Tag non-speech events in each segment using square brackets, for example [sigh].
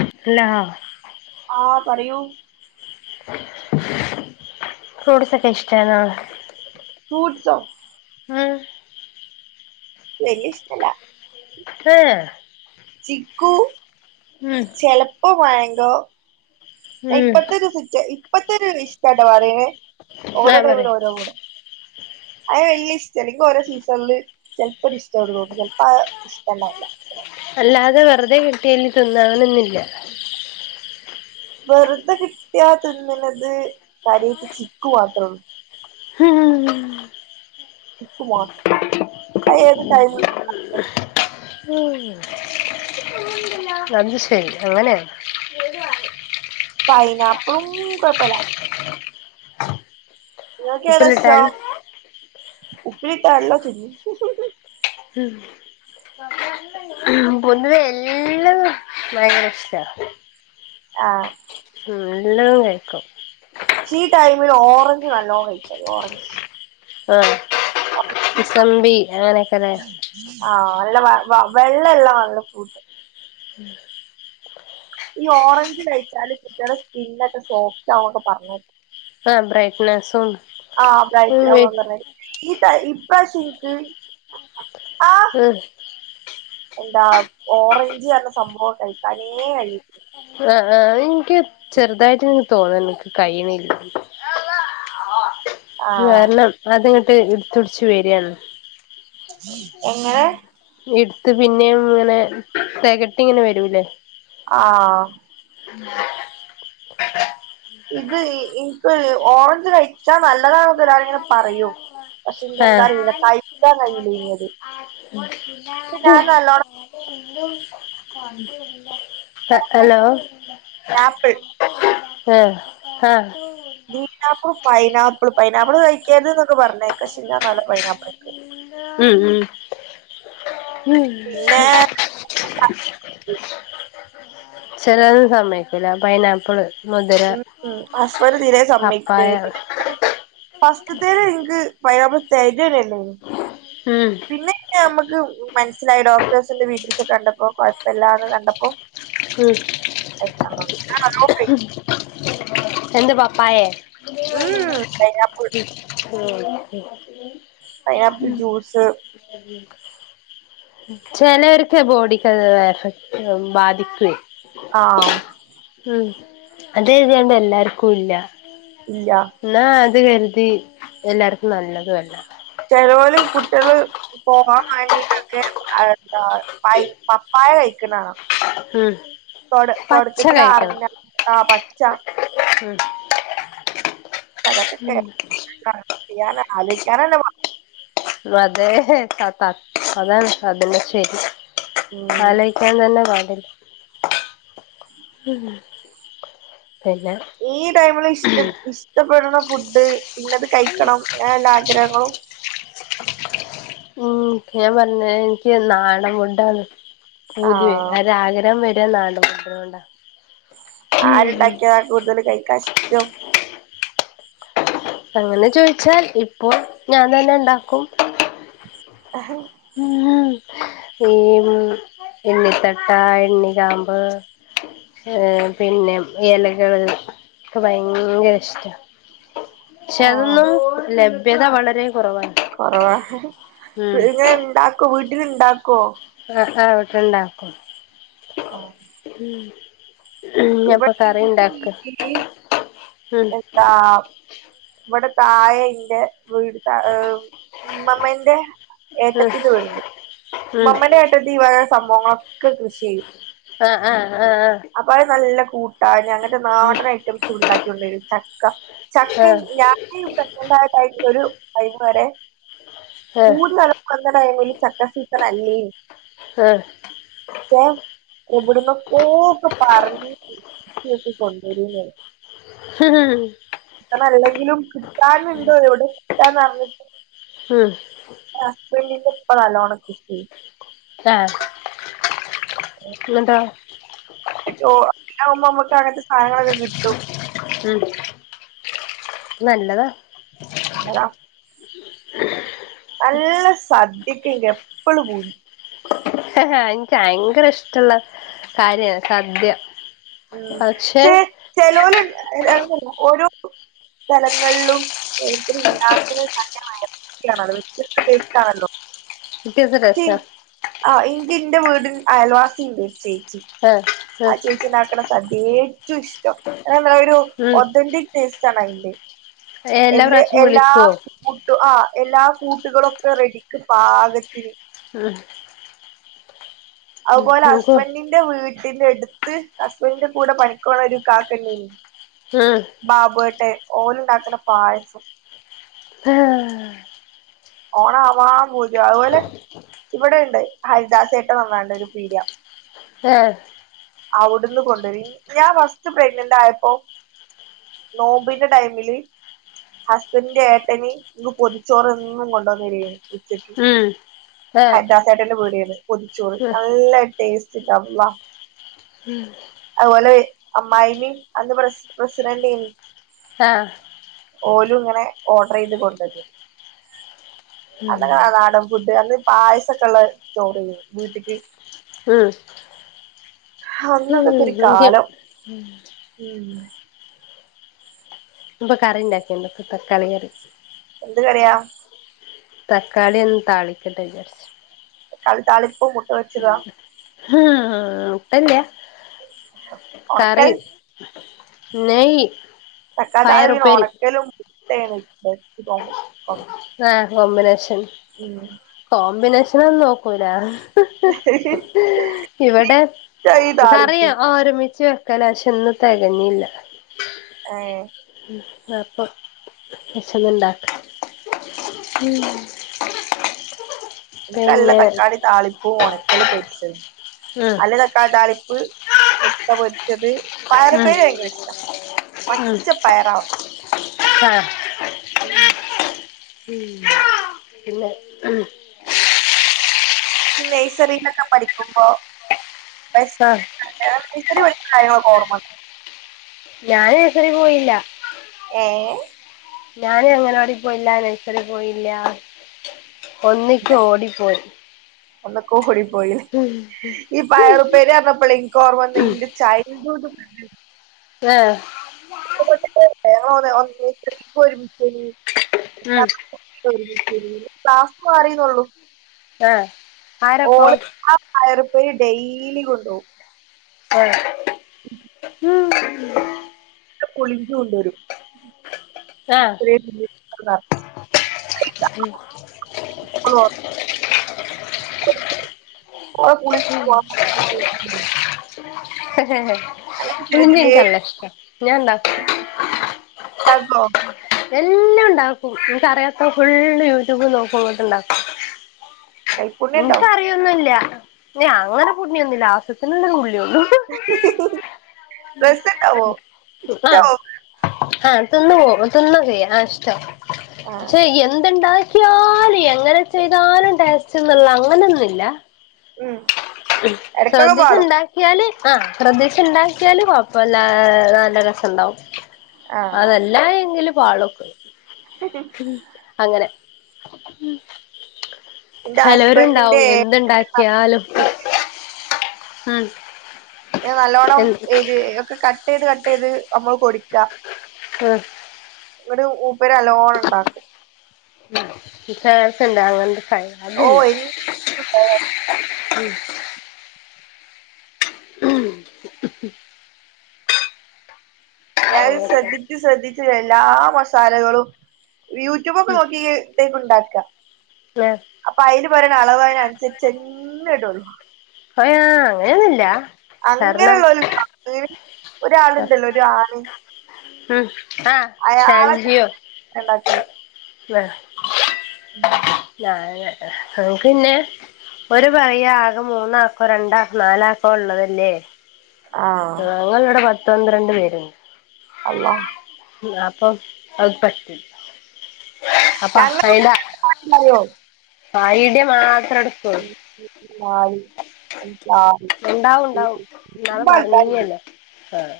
ഇല്ല ആഹ് പറയൂ. ഫ്രൂഡ്‌സൊക്കെ ഇഷ്ട്ടാണോ ഫ്രൂട്സൊ മം വെല്ല്യ ഇഷ്ടല്ല. പേ ചിക്കു ഉം ചെലപ്പോ മാങ്കോ ഉം ഇപ്പത്തൊരു സിറ്റ് ഇപ്പത്തൊരു ഇഷ്ടട്ടാ പറണെ ആ ഓരോ ടൈമില് പറയ് ഓരോ മൂഡ് അത് വെല്ല്യ ഇഷ്ട്ടല്ല എനിക്ക് ഓരോ സീസണില് ചെലപ്പോ ഒരു ഇഷ്ടോള്ളൂ ചിലപ്പോ അ ഇഷ്ടണ്ടാവുല്ല. അല്ലാതെ വെറുതെ കിട്ടിയാല് തിന്നാ അങ്ങനൊന്നില്ല. വെറുതെ കിട്ടിയാ തിന്ന്ണത് കാര്യായിട്ട് ചിക്കു മാത്രേ ഉള്ളൂ. ഹം ചിക്കുമോ അത് ഏത് ടൈ ഏഹ് അത് ശെരി അങ്ങനെയ. പൈനാപ്പളും കൊയപ്പല്ല നിങ്ങൾക് ഏതാ ഉപ്പിലിട്ടാൽ ഇഷ്ടം ഉപ്പലിട്ട നല്ലോം തിന്നും. ഉം പൊന്നു എല്ലുള്ളത് ഭയങ്കര ഇഷ്ട്ട ആഹ് മ് എല്ലതും കയിക്കും ഈ ടൈമിൽ ഓറഞ്ച് നല്ലോ കഴിച്ചോളി ഓറഞ്ച് ആ മുസബി അങ്ങനെയൊക്കെ ലേ ആ നല്ല വ വെള്ളം ഇളള നല്ല ഫൂട്ട് ഈ ഓറഞ്ച് കഴിച്ചാല് കുട്ടിളെ സ്കിന്നക്കെ സോഫ്റ്റ് ആവുന്നോക്കെ പറ് ഞ്ഞേ ആഹ് ബ്രൈറ്റ്നസും ആഹ് ഉം ബ്രൈറ്റ് ആ ഓ പറഞ്ഞാ രി ഈ ടൈ ഇപ്രാശ്യം ഇൻക്ക് [unintelligible] എന്താ ഓറഞ്ച് റ്ഞ്ഞ സംഭവം കഴിക്കാനേ കഴിയി ആഹ് ആഹ് ഇനിക്ക് ചെറുതായിട്ട് ര് തോന്നലുണ്ട് ന്ക്ക് കയ്യ്ണ്ല്ലാന്ന് ത് ആഹ് കാരണം അത്ങ്ങട്ട് ഇടുത്ത്ടിച്ച് വരാണ് എങ്ങനെ ഇടുത്ത് പിന്നെയും ഇങ്ങനെ തികട്ടി ഇങ്ങനെ വരൂല്ലേ ആഹ് ഇത് ഇന്ക്ക് ഓറഞ്ച് കഴിച്ചാ നല്ലതാണ് ന്ന് എല്ലാരും ഇങ്ങനെ പറയും പക്ഷെ നിക്ക് എന്താ ആഹ് അറിയില്ല കഴിക്കാൻകഴിയില്ല ഇനിയത് ഞാന് നല്ലോണം ഹലോ ആപ്പിൾ ഏഹ് ഹാ ഗ്രീനാപ്പിൾ പൈനാപ്പിൾ പൈനാപ്പിള് കഴിക്കരുത് ന്നൊക്കെ പറഞ്ഞേക്ക പക്ഷെ ഞാന്നാലും പൈനാപ്പ്ൾ കഴിക്കും മ് മ് പിന്നെ ചെലര് സമ്മയ്ക്കൂല പൈനാപ്പ്ള് ഉം ഉം ഹസ്ബൻഡ് തിരെ സമ്മയ്ക്ക്ണേ പപ്പായ ഫസ്റ്റ്ത്തേൻ ഇൻക്ക് പൈനാപ്പിള് [unintelligible] നില്ലേനി ഉം പിന്നെ പിന്നെ നമ്മക്ക് മനസ്സിലായി ഡോക്ടേഴ്സിന്റെ വീഡിയോസ് ഒക്കെ കണ്ടപ്പോ കൊഴപ്പമില്ലാന്ന് കണ്ടപ്പോ ഉം [unintelligible] എന്ത് പപ്പായെ ഉം പൈനാപ്പിൾ ഉം പൈനാപ്പിൾ ഉം ജ്യൂസ് ചെലർക്കെ ബോഡിക്ക് അത് എഫക്ട് ബാധിക്കു [inaudible] ആഹ് ഉം അത് കെർതിയാണ്ട് എല്ലാർക്കുല്ല ഇല്ല ന്നാ അത് കർതി എല്ലാർക്കും നല്ലതു അല്ല ചേലോല് കുട്ടിയള് പോവാൻ വേണ്ടിട്ടൊക്കെ അഹ് എന്താ അയ് പപ്പായ കഴിക്ക്ണാണ ഉം തൊട് പച്ച കഴിക്കണം തൊട്ക്കത്തിലാറണ്ണ ആ പച്ച ഉം അതൊക്കെ കേൾക്കാ [unintelligible] ആലോചിക്കാനെന്നെ പാട അതെ താത്ത അതാണ് അതന്നെ ശരി ഉം ആലോയ്ക്കാൻ തന്നെ പാടില്ല ഉം പിന്നെ ഈ ടൈമില് ഇഷ്ട ഇഷ്ടപ്പെടുന്ന ഫുഡ് ഇന്നത് കഴിക്കണം എല്ലാ ആഗ്രഹങ്ങളും ഉം ഞാൻ പറഞ്ഞീലെ ഇൻക്ക് നാടൻഫുഡാണ് പൂതി ആഹ് ഒരാഗ്രഹം വര [unintelligible] അതോണ്ടാ ആര്ണ്ടാക്കിയതാ കൂടുതൽ കഴിക്കാൻ ഇഷ്ടം അങ്ങനെ ചോയിച്ചാൽ ഇപ്പൊ ഞാൻ തന്നെ ഇണ്ടാക്കും ആഹ് ഉം [unintelligible] ഇണ്ണിത്തട്ടാ ഇണ്ണികാമ്പ് ഏ പിന്നെ എലകള് ഒക്കെ ഭയങ്കര ഇഷ്ട പക്ഷെ അതൊന്നും ലഭ്യത വളരെ കുറവാണ് കൊറവാ ക്ക് ഉം ഇങ്ങനെ ഇണ്ടാക്കോ വീട്ടില് ഇണ്ടാക്കോ ആഹ് ആഹ് വീട്ടിലുണ്ടാക്കും. ഉം ഇന്ന്പ്പൊ ഇവിടെ കറിണ്ടാക്ക വീട്ടില് ഉം ഇവടെ തായെന്റെ വീട് ഏ ഹ് ഇമ്മമ്മന്റെ ഉം ഏട്ടത്തിന്റെ വീട്ണ്ട് ഉം മമ്മന്റെ ങ്ങട്ട് ഈ വക സംഭവങ്ങളൊക്കെ കൃഷി ചെയ്യും ആഹ് ആഹ് ആഹ് ആഹ് അപ്പൊ അത് നല്ല കൂട്ട് അതന്നെ അങ്ങൻത്തെ നാടൻ ഐറ്റംസുണ്ടാക്കിക്കൊണ്ടരും ചക്ക ആഹ് ചക്കയും ആഹ് ഞാ [unintelligible] ടൈമിലൊരു ടൈമ് വരെ കൂടു ആഹ് [unintelligible] അന്ന ടൈമില് ചക്ക സീസൻ അല്ലേനി ആഹ് പ്പോ എവിട്ന്നൊക്കോ ക്ക പറഞ്ഞക്കെ [unintelligible] കൊണ്ടരൂന്നെ ഹം കാർണംഅല്ലെങ്കിലും കിട്ടാനുണ്ടോ എവ്ടെ കിട്ടാന്ന് അർഞ്ഞ്ട്ട് ഉം ഇപ്പോ നല്ലോണം കിട്ടി ആഹ് എന്നിട്ടൊ മറ്റെ ഓഹ് അധികം ആകുമ്പോ നമുക്ക് അങ്ങനത്തെ സാധനങ്ങളൊക്കെ കിട്ടും ഉം നല്ലതാ എന്നതാ നല്ല സദ്യക്ക് എപ്പള് പൂതി എനക്ക് ഭയങ്കര ഇഷ്ട്ടൊള്ള കാര്യ സദ്യ ഉം പക്ഷെ ചേ ചെലോല് അങ്ങനെ അല്ല ഓരോ സ്ഥലങ്ങളിലും ഓരോരുത്തര് ഒണ്ടാക്കുന്ന സാധങ്ങള് ആയാലും [unintelligible] വെത്യസ്ത ടേസ്റ്റ് ആണല്ലോ വ്യത്യസ്ത ടെസ്റ്റാ ആഹ് എങ്കി എന്റെ വീടിൽ അയൽവാസി എണ്ട് ഒരു ചേച്ചി ആഹ് ആഹ് ചേച്ചീ ഉണ്ടാക്കുന്ന സദ്യ ഏറ്റവും ഇഷ്ട്ടം അത് നമ്മടെ ഒരു ഉം ഒതന്റിക് ടേസ്റ്റ് ആണ് അയ്യിന്റ് എല്ലാ എല്ല് പ്രാവശ്യം എല്ലാ വിളിക്കോ കൂട്ടും ആഹ് എല്ലാ കൂട്ടുകളും ഒക്കെ റെഡിക്ക് പാകത്തിന് ഉം അതുപോലെ നോക്കോ ഹസ്ബൻഡിന്റെ വീട്ടിന്റെ എടുത്ത് ഹസ്ബന്റിന്റെ കൂടെ പണിക്ക് പോകുന്ന ഒരു ഇക്കാക്ക ഇണ്ടായിനി ആഹ് ബാബുയേട്ടൻ ഓലുണ്ടാക്കുന്ന പായസം ആഹ് ഓണ ആവാം പൂതിയാ അത്പോലെ ഇവിടെ ഇണ്ട് ഹരിദാസേട്ടൻ വന്നോണ്ട് ഒരു പീഡിയ ആഹ് അവിടുന്ന് കൊണ്ടുവരി ഞാൻ ഫസ്റ്റ് പ്രെഗ്നന്റ് ആയപ്പോ നോമ്പിന്റെ ടൈമില് ഹസ്ബന്ഡന്റെ ഏട്ടനി ഇന്ന് പൊതിച്ചോറ് ഇന്നും കൊണ്ടോന്നില്ലേ ഉച്ചക്ക് ഉം ആഹ് ഹരിതാസേട്ടന്റെ പീടിയേന്ന് പൊതിച്ചോറ് നല്ല ടെസ്റ്റ്‌ എൻ്റെ അള്ള ഉം അതുപോലെ അമ്മായിയമ്മേം അന്ന് പ്രസ് പ്രസിഡന്റായിനി ആഹ് ഓലും ഇങ്ങനെ ഓർഡർ ചെയ്ത് കൊണ്ട് [unintelligible] അന്നങ്ങ നാടൻ ഫുഡ് അന്ന് പായസൊക്കെ ഉള്ള ചോറില്ലെ വീട്ടിക്ക് ഉം അന്നതൊക്കെ ഒരു ഇൻക്ക് കാലം ഉം ഇപ്പ കറി ഉണ്ടാക്കിയുണ്ട് തക്കാളി കറി എന്ത് കറിയ തക്കാളി ഒന്ന് താളിക്കട്ടെന്ന് വിചാരിച്ചു തക്കാളി താളിപ്പ് മു ഉം ഹ് കൊയ്യപ്പില്ല കറി ഒണക്കൽ നയി തക്കാളി താളിപ്പിന് ഒണക്കലും [unintelligible] ആഹ് കോമ്പിനേഷൻ ഉം കോമ്പിനേഷനൊന്നും നോക്കൂല ഇവിടെ ഇഷ്ടാ ഈ കറിയ താളിപ്പ് ഒരുമിച്ച് കലാശം ഇന്ന് തെകഞ്ഞില്ല ഏഹ് ഉം അപ്പം വെച്ചെന്നുണ്ടാക്ക ഉം എനക്ക് നല്ല തക്കാളി താളിപ്പൂ ഉണക്കല് പൊരിച്ചതും ഉം അല്ലേ തക്കാളി താളിപ്പ് മുട്ട പൊരിച്ചത് പയറ് ഉം ഉപ്പേരി ഭയങ്കര ഇഷ്ട്ട പച്ച പയറാവണം ആഹ. ഉം ഉം പിന്നെ ഉം. ഈ നെയ്സറിനൊക്കെ പഠിക്കുമ്പോ [unintelligible] നഴ്സറിപഠിച്ച കാര്യങ്ങളൊക്കെ ഓർമ്മ. ഞാന് നഴ്സറീപോയില്ല. ഏഹ്. ഞാന് അങ്ങനവാടി പോയില്യാ നഴ്സറി പോയില്യാ. ഒന്നിക്ക് ഓടിപ്പോയ്. ഒന്ന്ക്കൊടി പോയി ഈ പയർ ഉപ്പേരിപറഞ്ഞപ്പളെ ഇക്ക് ഓർമ്മവന്നെ ഇന്റെ ചൈൽഡ്ഹുഡ. ഏഹ്. [unintelligible] ഉം [unintelligible] ശെരി ശെരി ക്ലാസ്റ്റ് മാറിന്നൊള്ളു ആഹ് ആരപ്പോ ഓള് ആഹ് പറയറുപ്പേരി ഡെയിലി കൊണ്ടോവും. ഏഹ്. [inaudible] പുളിഞ്ചി കൊണ്ടോരും. [inaudible] [inaudible] [inaudible] ആഹ് ഓളെകുളി [unintelligible] [unintelligible] ഹെഹെ. [unintelligible] ഉണ്ടാക്കും ണ്ടാക്കൊ. എലോംണ്ടാക്കും നിക്കറിയാത്ത ഫുള്ള് യൂട്യൂബ് നോക്കും ന്നിട്ട് ഇണ്ടാക്കും. കൈപ്പുണ്യം ഉണ്ടാവും നിക്കറിയൊന്നുല്ല ഞാങ്ങനെ പുണ്യൊന്നും [unintelligible] [unintelligible] രസണ്ടാവോ ആഹ് ഇഷ്ടാവോ. ആഹ് തിന്നുപോവും തിന്നുംചെയ്യും ആ ഇഷ്ട ആ പക്ഷെ എന്ത്ണ്ടാ ക്ക്യാലും എങ്ങനെ ചെയ്താലും ടേസ്റ്റ്ന്നുള്ള അങ്ങനെയൊന്നുല്ല. മ്മ്ഹ് സ്രെദിച്ച് ഇണ്ട ക്ക്യാല് ആഹ് സ്രെദ്ദിച്ചിണ്ടാക്കിയാല് കൊഴപ്പല്ലാ നല്ല രസണ്ടാവും. ആ അതല്ലാ എങ്കില് പാളും [unintelligible] ഹ്ഹ് മ്മ്ഹ് അങ്ങനെ. എന്റെ ചെലോരിണ്ടാവും എന്ത് ണ്ടാക്കിയാലും ഓക്കെ. മ്മ്ഹ് ഞ്ഞി നല്ലോണ്ണം ഇത് ഒക്കെ കട്ട് ചെയ്ത് കട്ട് ചെയ്ത് അമ്മള് പൊട്ക്ക. ഏഹ്. ഇവിടെ മൂപ്പരലോണണ്ടാക്കും. [unintelligible] ഓ അതില്ല മ്മ്ഹ്. ഞാന് ശ്രദ്ധിച്ച് ശ്രദ്ധിച്ച് എല്ലാ മസാലകളും യൂട്യൂബൊക്കെ നോക്കി. ട്ടേക്കുണ്ടാക്ക. ലെ. അപ്പൊ അയിൽ പറയണ അളവ് അയ്നൻസരിച്ചനെ ഇടൊളു. പ്പൊ ഞാൻ അങ്ങനെയൊന്നുല്ല. കാരണം അങ്ങനെയുള്ളോൽ [unintelligible] ഒരാളുണ്ടല്ലോ ഒരു ആനി. ഉം ആഹ് ഷാൻജിയോ. ഉണ്ടാക്കല് ഏഹ്. നാന് നമ്മക്ക് പിന്നെ ഓര് പറയാ ആകെ മൂന്നാക്കോ രണ്ടാക്കോ നാലാക്കോ ഉള്ളതല്ലേ ആഹ് ഞങ്ങള് ഇവിടെ പത്തു പന്ത്രണ്ട് പേര്ണ്ട് അല്ലാഹ് അപ്പം അത് പറ്റില്ല അപ്പൊ ഞങ്ങ അയിന്റെ [unintelligible] ഐഡിയ മാത്രടക്കോള്ളു ഇണ്ടാവുംണ്ടാവും ഇന്നാള് ആൾക്കാരുണ്ട് പറഞ്ഞീനിയല്ലേ ആഹ്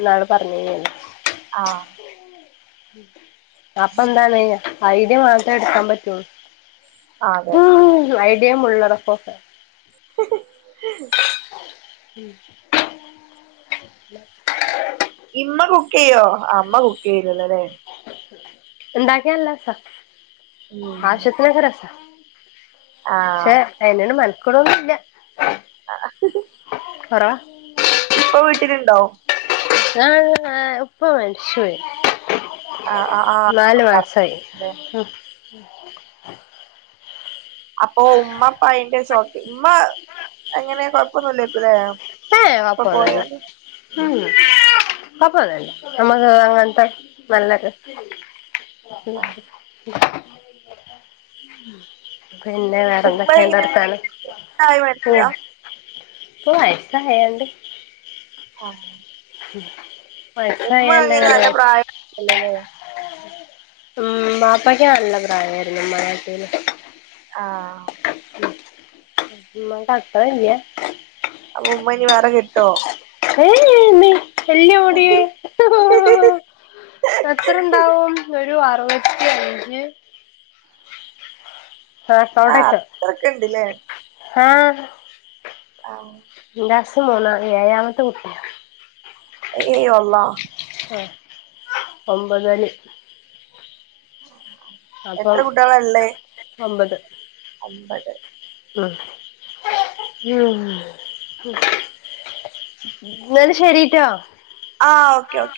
ന്നാള് പറഞ്ഞീനിയല്ലോ ആഹ് അപ്പ എന്താണ് ഐഡിയ മാത്രേ എടുക്കാൻ പറ്റൂ അതെ ഉം ഐഡിയേം ഉള്ളടക്കോം ഹ് ഹ് ഹ്ഹ ഉം ഇമ്മ കുക്ക് ചെയ്യോ അമ്മ കുക്ക് ചെയ്യുവല്ലോ ല്ലേ ഇണ്ടാക്കിയാ നല്ലസാ ഉം ആവശ്യത്തിനക്ക രസാ ആഹ് പക്ഷെ അയ്നോട് മെനക്കോടൊന്നുംല്ല ആഹ് കൊറവാ ഇപ്പൊ വീട്ടിലുണ്ടോ ആഹ് ഉപ്പ മരിച്ചോയി ആഹ് ആഹ് നാല് ആഹ് മാസായി പറഞ്ഞില്ലേ ഉം അപ്പൊ ഉമ്മപ്പ അയിന്റെ ഷോക്കി ഉമ്മ എങ്ങനെ കൊഴപ്പൊന്നുല്ലെക്കൂല്ലേ ഏഹ് കൊയപ്പോന്നൂല്ല ഉം കൊയപ്പൊന്നുല്ല നമ്മള അങ്ങനത്ത നല്ലൊരുസ് ആഹ് പിന്ന ഉപ്പ വേറെന്തൊക്കെണ്ട് എങ്ങനെ വർത്താനം പ്രായം പോ മരിച്ചതാ പോവായി [unintelligible] ആഹ് ഉം ഉമ്മ എങ്ങന നല്ല പ്രായല്ലോലേ ഉം ബാപ്പക്ക് നല്ല പ്രായായിരുന്നു ഉമ്മാനാട്ടിലും ആഹ് ഉമ്മാന്റ അത്ത ഇല്ലേ അപ്പൊ ഉമ്മഇനി വേറെ കെട്ടുവോ [unintelligible] ഇല്ല്യോടീ ഹി ഹി ഹി എത്രണ്ടാവും ഒരു അറുപത്തി അഞ്ച് ആഹ് ചൊടയ്ച്ച അത്രൊക്കെ ഇണ്ട്ല്ലേ ആഹ് ആഹ് [unintelligible] മൂന്ന ഏഴാമത്ത കുട്ടി ഏയ് ഏയ് വല്ലാഹ് ആഹ് ഒമ്പത [unintelligible] അപ്പം എത്ര ഒമ്പത് അമ്പത് ഉം ഉം ഉം ന്നാല് ശരിട്ടോ ആ ഓക്കേ ഓക്കേ